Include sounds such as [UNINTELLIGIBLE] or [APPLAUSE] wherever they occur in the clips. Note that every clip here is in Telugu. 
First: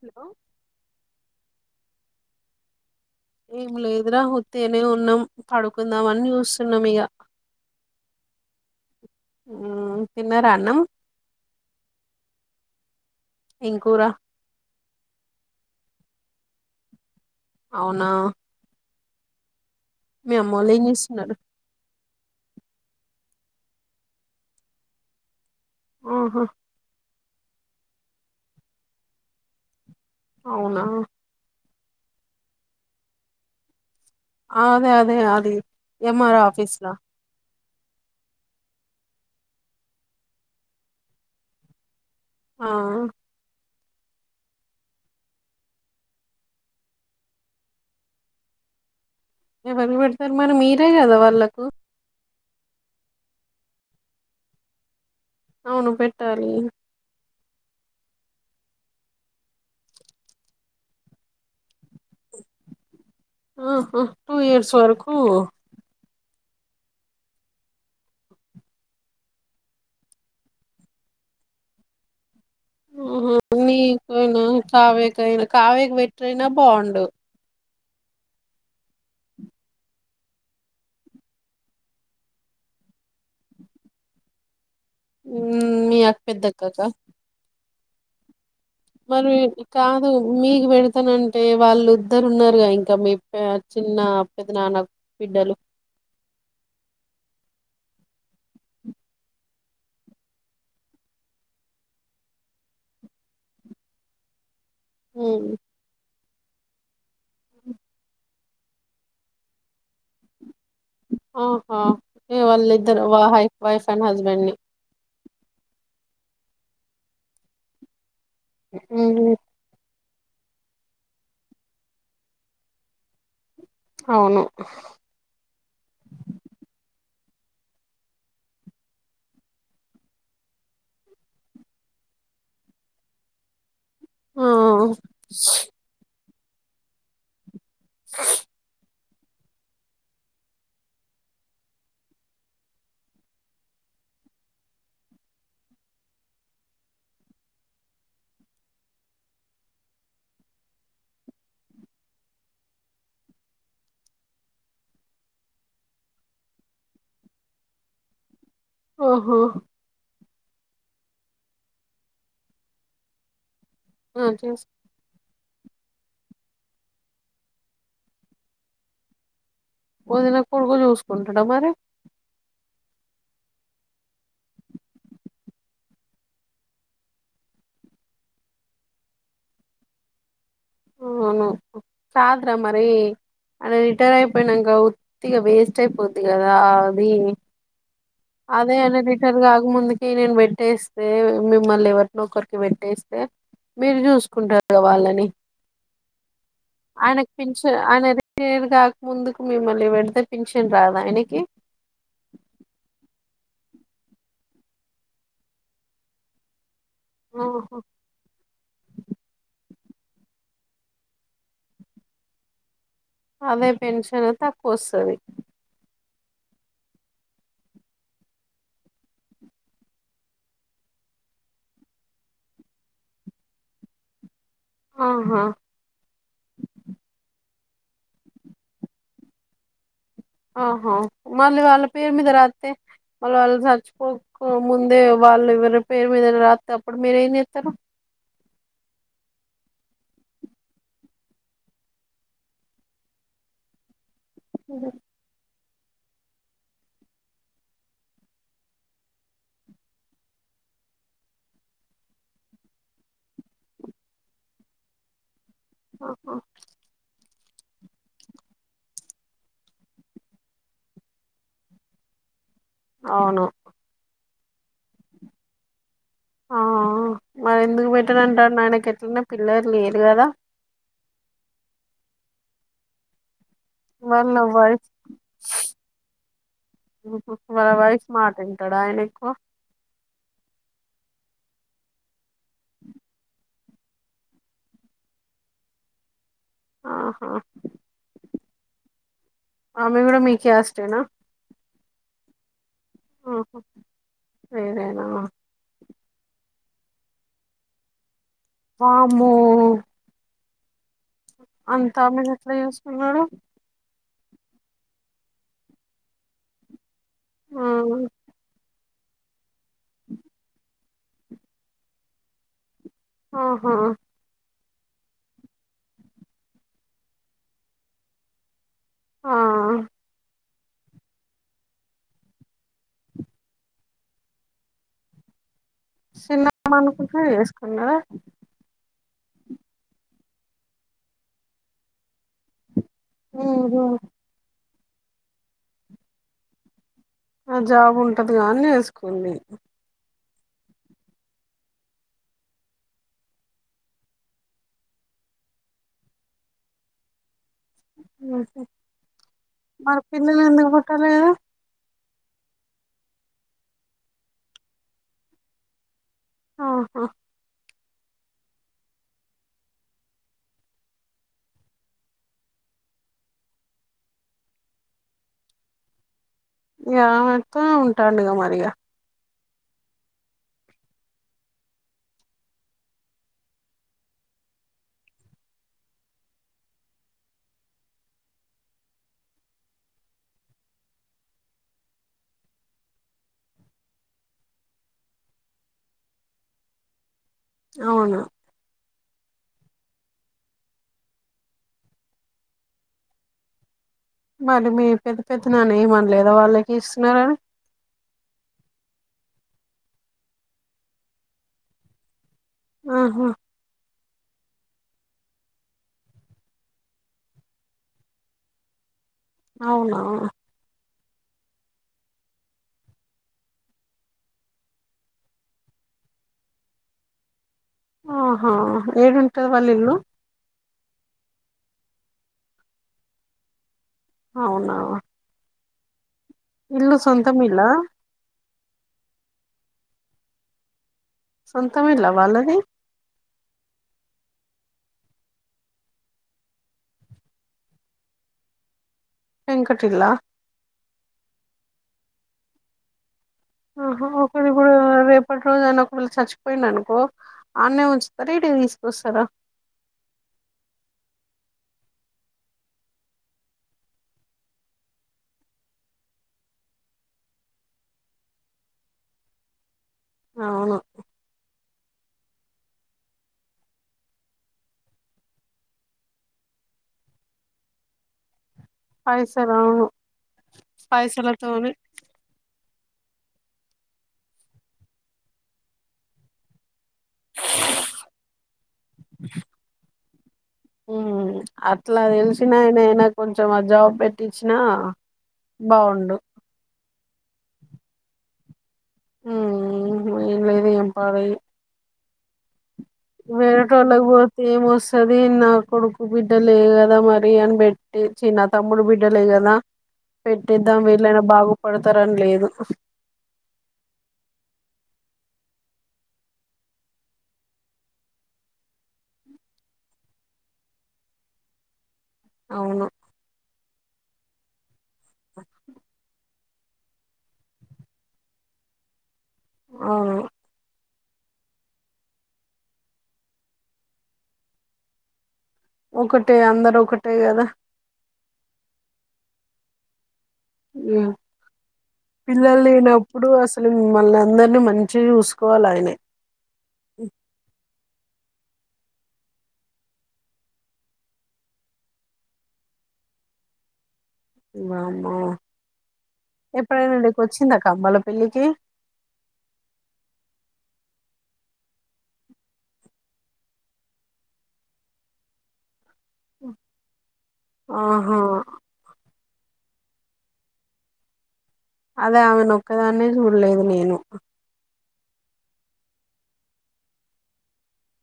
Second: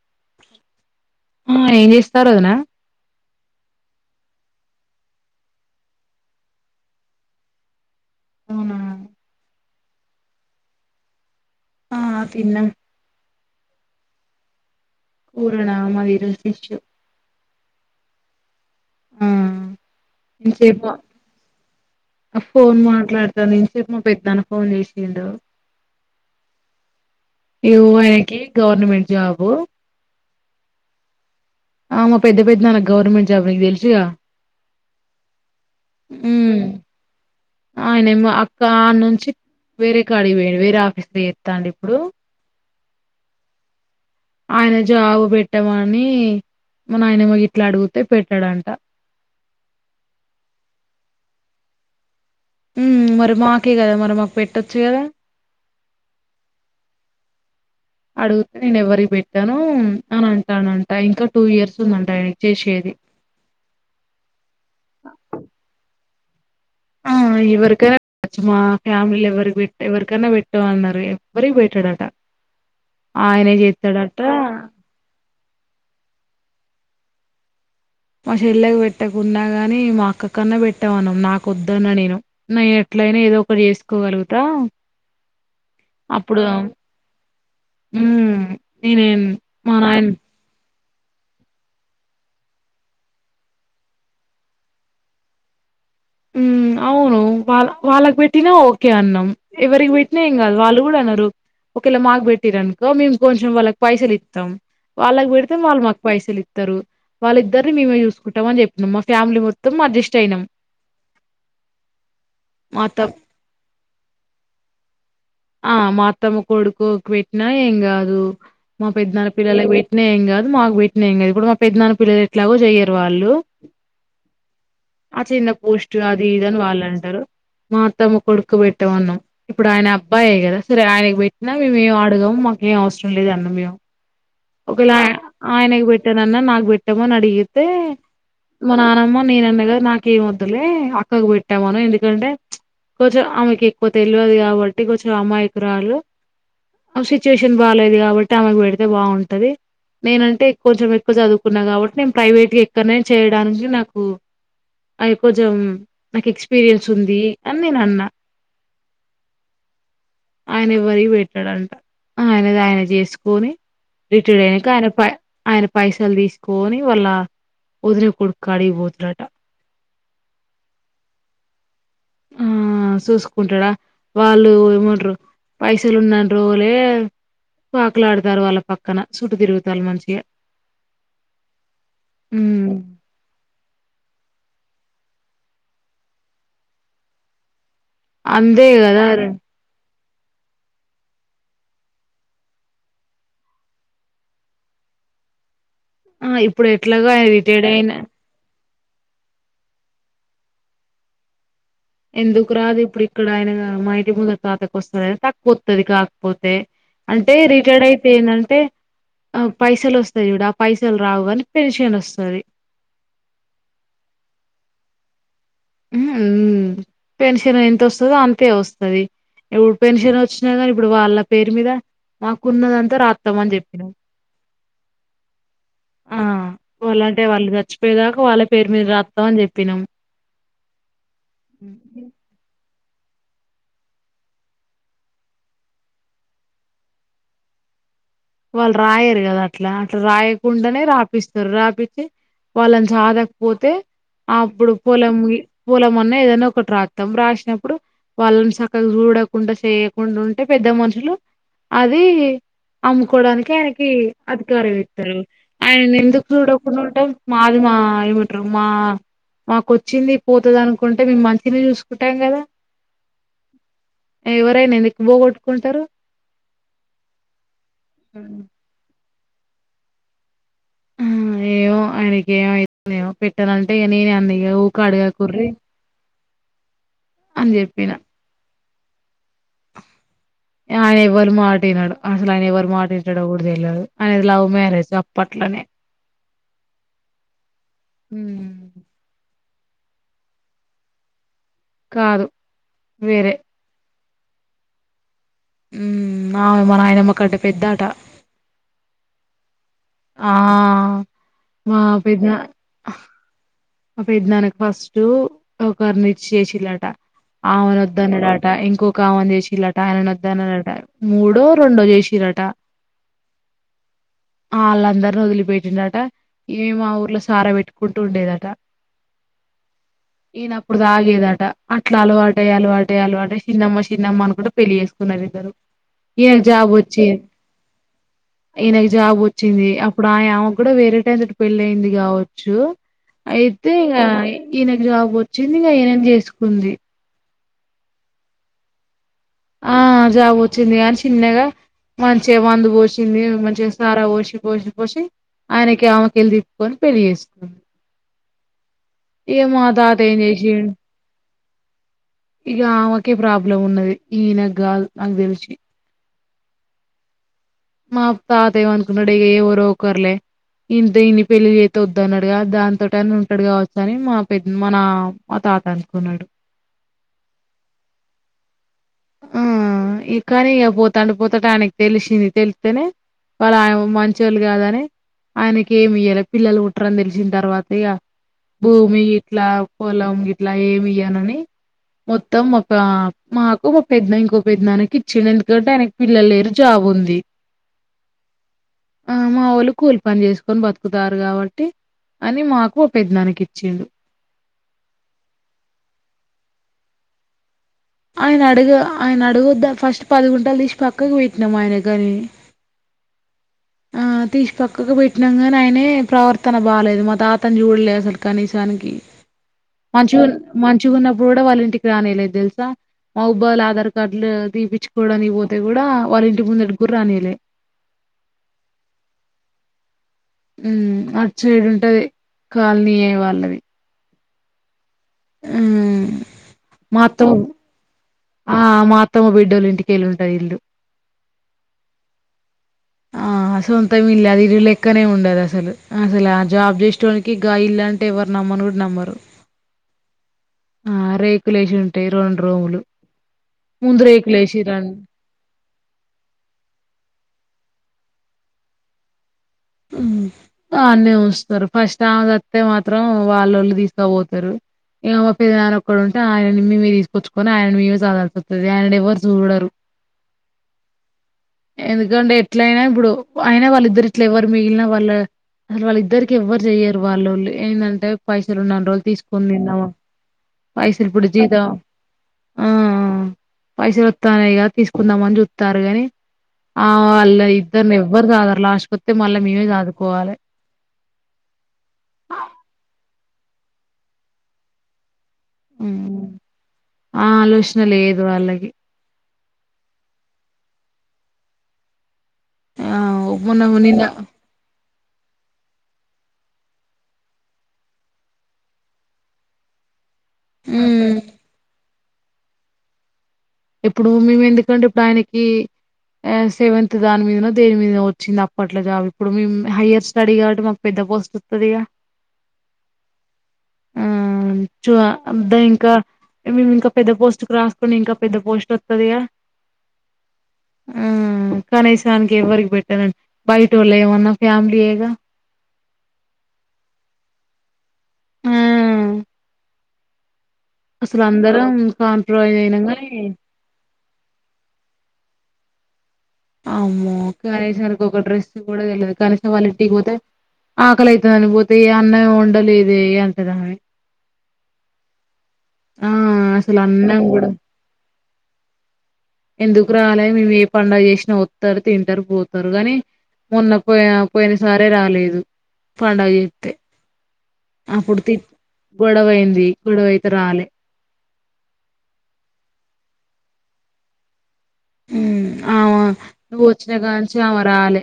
హలో సరోద్న ఏం లేదురా ఉట్టిగానే ఉన్నాం పడుకుందాంమని చూస్తున్నాం ఇక అవునా ఉమ్ తిన్నారా అన్నం ఆ తిన్నం ఇంకూరా కూర నా మాది ఈ రోజు ఫిష్ అవునా ఉమ్ మీ అమ్మోళ్ళు ఏం చేస్తున్నారు ఫోన్ మాట్లాడతాను నేను ఇంతసేపు మా పెదనాన్న ఫోన్ చేసిండు ఓహో ఏఓ ఆయనకి గవర్నమెంట్ జాబు అవునా ఆ మా పెద్ద పెద్ద నాన్న గవర్నమెంట్ జాబ్ నిక్ తెలుసుగా హా అదే అదే అది ఎంఆర్ ఆఫీస్లా ఆయన ఏమో అక్క ఆ నుంచి వేరే కడ్కిపోయి వేరే ఆఫీస్ ఎస్తాండి ఇప్పుడు ఆ ఆయన జాబు పెట్టామని మనయన ఏమో గిట్లా అడు గుతే పెట్టాడంట ఎవల్ పెడతర్ మరి మీరే కదా వాళ్ళకు మరి మాకే గదా మరి మాకు పెట్టొచ్చు కదా అవును పెట్టాలి అడుగితే నేను ఎవరికి పెట్టను అని అంటానంట ఇంకా టూ ఇయర్స్ ఉందంట ఆయన చేసేది ఆ టూ ఇయర్స్ వరకు ఆ ఎవరికైనాచ్చమా ఫ్యామిలీ ఎవరికి ఎవరికైనా పెట్టు అన్నారు ఎవరికి పెట్టాడట హ ఆయనే చేస్తాడట నీనా కావేకైనా కవ్యకి పెట్రనా బాగుండు మా చెల్లకి పెట్టకున్నా గాని మా అక్క కన్నా పెట్టామన్నాం నాకు వదున్న నేను నేను ఎట్లయినా ఏదో ఒకటి చేసుకోగలుగుతా మీ అక్క పెద్దక్కక ఉ మరి కాదు మీగి బడ అతనంటే వాళ్ళు ఇద్దరు ఉన్నారుగా ఇంకా మీ చిన్న పెద్ద నాన్న బిడ్డలు అవును వాళ్ళ వాళ్ళకు పెట్టినా ఓకే అన్నాం ఎవరికి పెట్టినా ఏం కాదు వాళ్ళు కూడా అన్నారు ఒకేళ మాకు పెట్టిరునుక మేము కొంచెం వాళ్ళకి పైసలు ఇస్తాం వాళ్ళగ ఉమ్, బెడితే మ వాళ్ళ మకు పైసలి ప్తారు వాళ్ళిద్దరిని మేమే చూసుకుంటాం అని చెప్పినన్నాం మా ఫ్యామిలీ మొత్తం అడ్జస్ట్ అయినాం ఆహా మా అత్త వాళ్ళిద్దరు వైఫ్ అండ్ హస్బెండ్ ని ఆ మాత్తమ్మ కొడుకోకి పెట్టినా ఏం కాదు మా పెద్నా ఉమ్, పిల్లల పెట్నా ఏం గాదు మాకు పెట్టిన ఏం గాదు ఇప్పుడు మా పెద్దన్న పిల్లలు ఎట్లాగో చెయరు వాళ్ళు అవును ఆ చిన్న పోస్ట్ అది ఇదని వాళ్ళు అంటారు మాత్తము కొడుక్కు పెట్టమన్నం ఇప్పుడు ఆయనబ అబ్బాయే గదా సరే ఆయనకు పెట్టినా మేముేం అడగాము మాకేం అవసరం లేద అన్న మేము ఆ ఒకలా ఆయనకి పెట్టారు న్న నాగు పెట్టమో అడిగి మననమా నేనన్నగారు నాకు ఏమొద్దులే అక్కకు పెట్టామను ఎందుకంటే కొంచం ఆమెకి ఎక్కువ తెలవదు కాబట్టి కొంచెం అమాయకురాళ్ళు సిచ్యువేషన్ బాగాలేదు కాబట్టి ఆమెకు పెడితే బాగుంటు ఉంటది నేనంటే కొంచెం ఎక్కువ చదువుకున్నా కాబట్టి నేను ప్రైవేట్గా ఎక్కడనే చేయడానికి నాకు అ కొంచెం నాకు ఎక్స్పీరియన్స్ ఉంది అని నేను అన్నా ఓహో ఆయన ఎవరి పెట్టాడంట ఆయనది ఆయన చేసుకొని ఆ, రిటైర్డ్ చూస్- అయినంక అయన ఆయన పైసలు దీసుకొని వాళ్ళ వొదిన కొడుకు కాడికి పోతుడట వదిన కొడుకు జూసుకుంటాడా మరి ఆ జూసుకుంటాడా వాళ్ళు ఏమండారు పైసలు ఉన్నా్రోలే పాకులు ఆడుతారు వాళ్ళ పక్కన చుట్ తిరుగుతారు మంచిగా అవును కాదరా హ్మ్. మరి అంటే రిటైర్ ఆయిపోయినాంగా ఇక వేస్ట్ అయిపోద్ది కదా అది అంతే అదే అన కదా రిటైర్ గాక ముందు నేను పెట్టేస్తే మిమ్మల్ని ఎవరిన ఒకరికి పెట్టేస్తే మీరు చూసుకుంటారుగా వాళ్ళని ఆ ఇప్పుడు ఎట్లాగూ ఆయనకు రిటైర్డ్ పింఛన్ అయిన ఆయన రిటైర్ కాక ముందుకు మిమ్మల్ని పెడితే పింఛన్ రాదా ఆయనకి ఎందుకు రాదు ఇప్పుడు ఇక్కడ ఆయన మా ఇంటి ముందు తాతకు వస్తుందిని తక్కువ వతుది కాకపోతే అంటే ఆహా, రిటైర్డ్ అయితే ఏందంటే ఆ పైసలు వస్తా వ ఆ పైసలు రావు అని పెన్షన్ వస్తుంది అదే పెన్షన్ తక్కువ వస్తది పెన్షన్ ఎంత వస్తదో అంతే వస్తది ఇప్పుడు పెన్షన్ వచ్చినా కాని ఇప్పుడు వాళ్ళ పేరు మీద మాకున్నదంతా రాద్దాం అని చెప్పినా ఆహా ఆ వాళ్ళ అంటే వాళ్ళుద మర్చిపోదాక వాళ్ళ పేరు మీద రాద్దాం అని చెప్పినాం ఆఓహ మళ్లీ వాళ్ల పేరు మీద రాతే వాళ్ళ వాళ్ళు చచ్చుకోక ముందే వాళ్ళు ఎవరి పేరు మీద రాతే అప్పుడు మీరేం చేత్తారు వాళ్ళు రాయరు కదా అట్లా అట్లా రాయకుండానే రాపిస్తారు రాపితే వాళ్ళని చదకపోతే అప్పుడు పొలము పూలమన్న ఏదైనా ఒకటి రాతాం రాసినప్పుడు వాళ్ళని చక్కగా చూడకుండా చేయకుండా ఉంటే పెద్ద మనుషులు అది అమ్ముకోవడానికి ఆయనకి అధికారం ఇస్తారు ఆయనను ఎందుకు చూడకుండా ఉంటాం మాది మా ఏమంటారు మా మాకుచ్చింది పోతుంది అనుకుంటే మేము మంచిని చూసుకుంటాం కదా అవును ఎవరైనా ఎందుక్ పోగొట్టుకుంటారు ఆ మరి ఎందుకు ఉమ్ పెట్టారంట అయన ఎట్లనే పిల్లలు లేరు కదా ఏయో ఆయనకే ఏమైందో ఏమో పెట్ పెట్టనంటే ఇక నేనే అంది వాళ్ళ ఇక ఊక వైఫ్ అడగకుర్రి అని వాళ్ల చెప్పిన వైస్ మాట వింట తడ ఆయనకు ఆయన ఎవ్వరు మాట వినడు అసలు ఆయన ఎవ్వరు మాట వింటాడో కూడా తెలియదు ఆయనది లవ్ మ్యారేజ్ గప్పట్లనే ఆహా హమ్ అమె కూడా మీ క్యాస్ట్ ఏనా కాదు వేరే వేరేనా ఆమె మా నాయనమ్మ కంటే పెద్దాట మామో ఆ మా అంతా పెద్ద ఆమెను ఎట్లా చేసుకున్నారు మా పెదనాన్ కు ఫస్ట్ ఒకర్ని ఇచ్చి చేసిలట ఆమెను వద్దన్నాడట ఇంకొక ఒకమని చేసిల్లట్ అయనన్ వద్ అన్నారట మూడో రెండో చేసిరటా ఆహ అళ్ళందరిని వదిలిపెట్టిండట. ఇమే ఆ ఊర్లో సారా పెట్టుకుంటూ ఉండేదట. అహ్ ఈనప్పుడు తాగేదట. అట్లా అలవాట అయ్యి అలవాట అయ్యి అలవాట అయ్యి చిన్నమ్మ చిన్నమ్మ అనుకుంటు. పెళ్లి చేేసుకున్నారు ఇద్దరు ఈయనకు జాబ్ సిన్నమ్మ వచ్చి అనుకుంటనే చేసుకున్నారా. ఈయనకు జాబ్ వచ్చింది. అప్పుడు ఆయ్ ఆమె కూడా వేరే టాయనతో పెళ్లి అయింది కావచ్చు. అయితే ఉహు ఇగ ఈనకి జాబ్ వచ్చింది. ఇగ ఈనని చేసుకుంది. ఆ జాబ్ ఉంటదిగా అని చేసుక్ కొన్ని ఆ జాబ్ వచ్చింది గా అని చిన్నగా మంచిగా. మందు పోసింది మంచిగా సారా పోసి పోసి పోసి ఆయనకి ఆమెకేళ్ళి తిప్పుకొని పెళ్లి చేసుకుంది. ఇగ మా తాత మరి పిల్లలు ఎందుకు పుట్టలేదు. ఇగ ఆమెకే ప్రాబ్లం ఉన్నది. ఈనక్ గాద్ అని తెలిసీ ఆహ మా తాత ఏమనుకున్నాడు ఇగ ఎవరో ఒకర్లే ఇంత ఇన్ని పెళ్లిలు చేతా వద్దున్నాడుగా. దాన్ తోటి అన్న ఉంటాడు కావచ్చ అని మా పెద్ద మన మా తాత అనుకున్నాడు. ఇగ అమతోగా ఉంటాండుగా మరిగా ఆహ్ ఇగ్ కానీ ఇగా పోతాండు పోతంటే ఆయనకి తెలిసింది. తెలితేనే వాళ్ళ ఆయన మంచి వాళ్ళు కాదని. ఆయనకి ఏమి ఇయ్యాలే పిల్లలు పుట్టారని తెలిసిన తర్వాత ఇగ భూమి ఇట్లా, పొలం గిట్లా ఏమి ఇయ్యానని మొత్తం ఒక మాకు పెద్నయన ఇంకో పెద్నానికి ఇచిండు ఎందుకంటే ఆయనకి పిల్లలు లేరు జాబ్ ఉంది. అవునా ఆ మా వొళ్ళు కూలి పని చేసుకొని బతుకుతారు కాబట్టి. అని మాకు ఒక పెద్నానక్ ఇచ్చిండు. మరి మీ పెద్ద పెద్దనాన్న ఏం ఆన్ లేదా వాళ్ళకి ఇస్తున్నారని. ఆయన అడుగ ఆయన అడగొద్దా. ఫస్ట్ పదిగుంటలు తీసి పక్కకు పెట్టినాము ఆయన కనీ ఆహా ఆ తీసి పక్కకు పెట్నాం గాని ఆయనే ప్రవర్తన బాలేదు. మా తాతను చూడలే అసలు కనీసానికి అవునా మంచుగున్ మంచ్ మంచిగా ఉన్నపుడు కూడా వాళ్ళ ఇంటికి రానియలేదు తెలుసా. మాబాదుల ఆధార్ కార్డులు తీయిచుకోవడానికి పోతే కూడా వాళ్ళ ఇంటి ముందడిగుర రానియలే. ఆహ్ హా ఏడుంటది వాల్ ఇల్లు ఉహ్మ్ అటు సైడ్ ఉంటది. కాలనీయ్యే వాళ్ళది. అవున ఉహ్మ్ ఇల్లు సొంతం ఇల్లా ఆహ్ మా అత్తమ్మ బిడ్డోలు ఇంటికెల్లి ఉంటది. ఇల్లు సొంతం ఇల్లా వాళ్ళది. ఆ సొంతం ఇల్లె అది ఇల్లు లెక్కనే ఉండదు అసలు. అసల ఆ జాబ్ చేసేటోనికి గా ఇల్లు అంటే ఎవరు నమ్మని గూడా నమ్మరు. యేనకటిల్ల ఆహ్ రేకులేసి ఉంటాయి. రెండు రూములు ఆహ ముందు ఒకటి ఇప్పుడు రేకులేసిరన్ రేపటి రోజు ఆయన ఒకవేళ చచ్చిపోయిండనుకో అన్నే ఉంచుతార. ఇడికి తీసుకొస్తారా. అన్నే ఉంచుతారు. ఫస్ట్ ఆమెసతే మాత్రం వాల్లో ళ్ళు తీసుకపోతారు. ఇగా మా పెద్ద నాన ఒక్కడు ఉంటే ఆయన్నీ మేమ తీసుకొచ్చుకొని. ఆయన్నీ మేమే చదాల్సివతది ఆయననీ ఎవ్వరు చూడరు. అవును ఎందుకండి ఎట్లాయినా ఇప్పుడు అయిన వలిద్దరి ఇట్ల ఎవరు మిగిలిన వాళ్ళ అసలు వాళ్ళ ఇద్దరికి ఎవరు చెయ్యరు వాళ్లోళ్ళే ఏంటంటే పై ఉన్నన్న రోజులు తీసుకుని పైసలు అవును తిందాము పైసలు ఇప్పుడు జీతం పైసలతోని ఆ పైసలు వస్తానేయి కదా తీసుకుందామని చూస్తారు కాని ఆ వల్ల ఇద్దరినీ నెవ్వరు సాగారు కలాష్ హ అట్లా తెలిసినాయనన కొంచెం ఆ జాబ్ పెట్టించిన ఆహ్ ఆ ఆలోచన లేదు వల్లాకి ఆహ్ ఏం లేదో ఏం పాడో ఇది ఆ మొన్న నిన్న వేరేటలోకి పోతే ఏ మోస్త త్తాది నా కొడుకు బిడ్డలే కదా మరి అని బెట్టి చిన్నా తమ్ముడు బిడ్డలే కదా పెట్టేద్దాం హ్మ్. వీలైనా బాగుపడ ఉతరం లేదు ఇప్పుడు మేము ఎందుకంటే ఇప్పుడు ఆయనకి సెవెంత్ దాని మీదనో దేని మీదనో వచ్చింది అప్పట్లో జాబ్ ఇప్పుడు మేము హయర్ స్టడీ కాబట్టి మాకు పెద్ద పోస్ట్ వత్తాది గా అవును చు అద్దా ఇంకా మేము ఇంకా పెద్ద పోస్ట్ కు రాసుకుని ఇంకా పెద్ద పోస్ట్ వత్తది గా ఆ ఆ కనీసానికి ఎవ్వరికి పెట్టానండి బయట వాళ్ళు ఏమన్నా ఫ్యామిలీ ఏగా ఒకటే అందరు ఒకటే కదా ఆ ఆ అసలు అందరం కాంప్రమైజ్ పిల్లలు అయినాం గాని లేనప్పుడు అసలు మిమ్మల్ని అందరినీ మంచిగా చూసుకో కూలా అయినే అమ్మో, కనీసానికి ఒక డ్రెస్ కూడా వెలేదు కనీసం వాళ్ళు ఇంటికి పోతే ఆకలి అయితుందని పోతే అన్నయం వండలేదే అంటది ఆమె అసలు ఎప్పుడైనా నీకు అన్నం కూడా వచ్చిందా కమల పెళ్లికి కె ఎందుకు రాలేదు మేము ఏ పండుగ చేసినా వస్తారు తింటారు పోతారు కానీ మొన్న పోయి పోయిన సరే రాలేదు పండుగ చేతే ఆహా అప్పుడు తి గొడవైంది ఉంది గొడవయితే రాలే అదే ఆమెన ఒక్కదాన్న చూడలేదు నేను ఆమె నువ్వు వచ్చినా కా నుంచి ఆమె రాలే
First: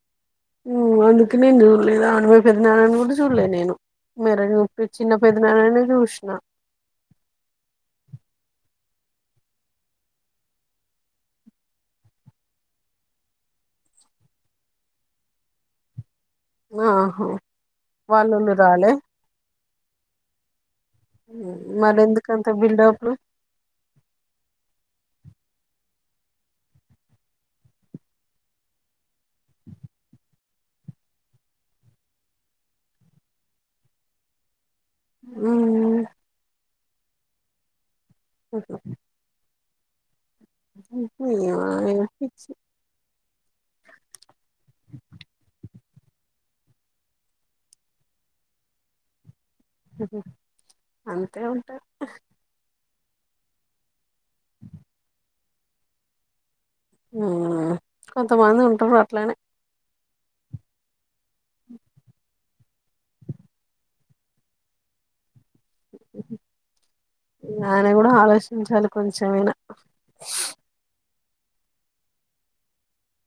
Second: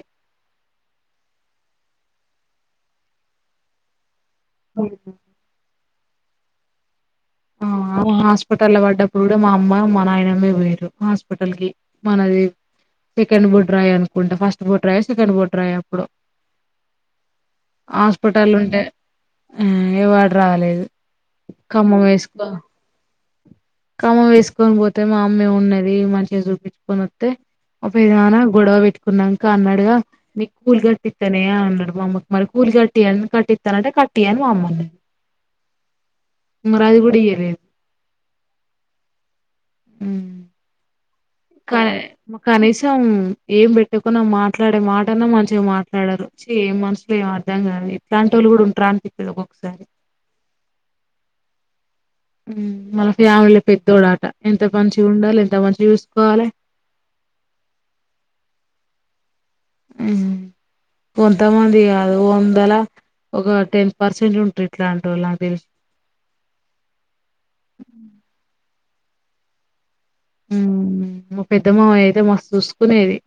అందుకే నేను చూడలేదు అప్పుడ మీ పెద్దనాన్న కూడా చూడలేదు నేను మరి ఓ చిన్న పెద్దనా ష్ణ ఆ హాస్పిటల్ లో పడ్డప్పుడు కూడా మా అమ్మ మా నాయనమ్మే పోయిర్రు హాస్పిటల్ కి మనది సెకండ్ బొడ్రాయి అనుకుంటా ఫస్ట్ బొడ్రాయి సెకండ్ బొడ్రాయప్పుడు ఆహా హాస్పిటల్ వాళ్ళోళ్ళు లుంటే రాలే ఆ ఎవ్వాడు రాలేదు ఖమ్మం వేసుకు బిల్డోప్ లు ఖమ్మం వేసుకొని పోతే మా అమ్మ ఏమి ఉన్నది మంచిగ చూపించుకొని వత్తే ఒక ఏదనా గొడవ పెట్టుకున్నాంక అన్నాడుగా నీకు కూలి కట్టిస్తానే అన్నాడు మా అమ్మకి మరి కూలి కట్టి అని కట్టిస్తానంటే కట్టి అని మా అమ్మ అన్నది [UNINTELLIGIBLE] మరి అది కూడా ఇయ్యలేదు [UNINTELLIGIBLE] ఉమ్ [UNINTELLIGIBLE] కాని ఏమో పిచ్చి కనీసం ఏం పెట్టకున్నా మాట్లాడే మాటన్నా మంచిగా మాట్ ట్లాడరు ఛీ ఏం మనుసులు ఏం అర్థం కాదు ఇట్లాంటోళ్ళు కూడా ఉంటార అనిపిత్తది ఓక్కొక్క అంతే ఉంటా [UNINTELLIGIBLE] మ్ మళ్ళ ఫ్యామిలీ పెద్దోడు ఎంత మంచిగా ఉండాలి త మంచిగా చూసుకోవాలె ఉమ్ కొంతమంది ఉంటారు అట్లనే ఉమ్ కొంతమంది కాదు వందల ఒక టెన్ పర్సెంట్ ఉంటుర్రు ఇట్లాంటోళ్ళు నాకు తెలిసి ఆయన కూడా ఆలోచించాలి కొంచం ఐనా ఉమ్ మా పెద్ద మామయ్య అయితే మస్తు చూసుకునేది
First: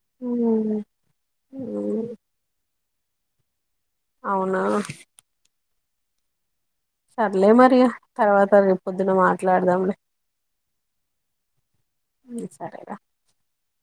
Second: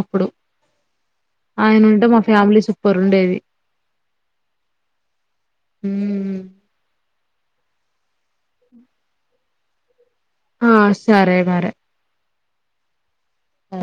అప్పుడు ఆయన ఉంటే మా ఫ్యామిలీ చు పొరుండేవి అవునా ఉమ్మ్ సర్లే మరి తర్వాత రేపు పొద్దున మాట్లాడదాంలే ఆ సరే వరే సరే రా ఆ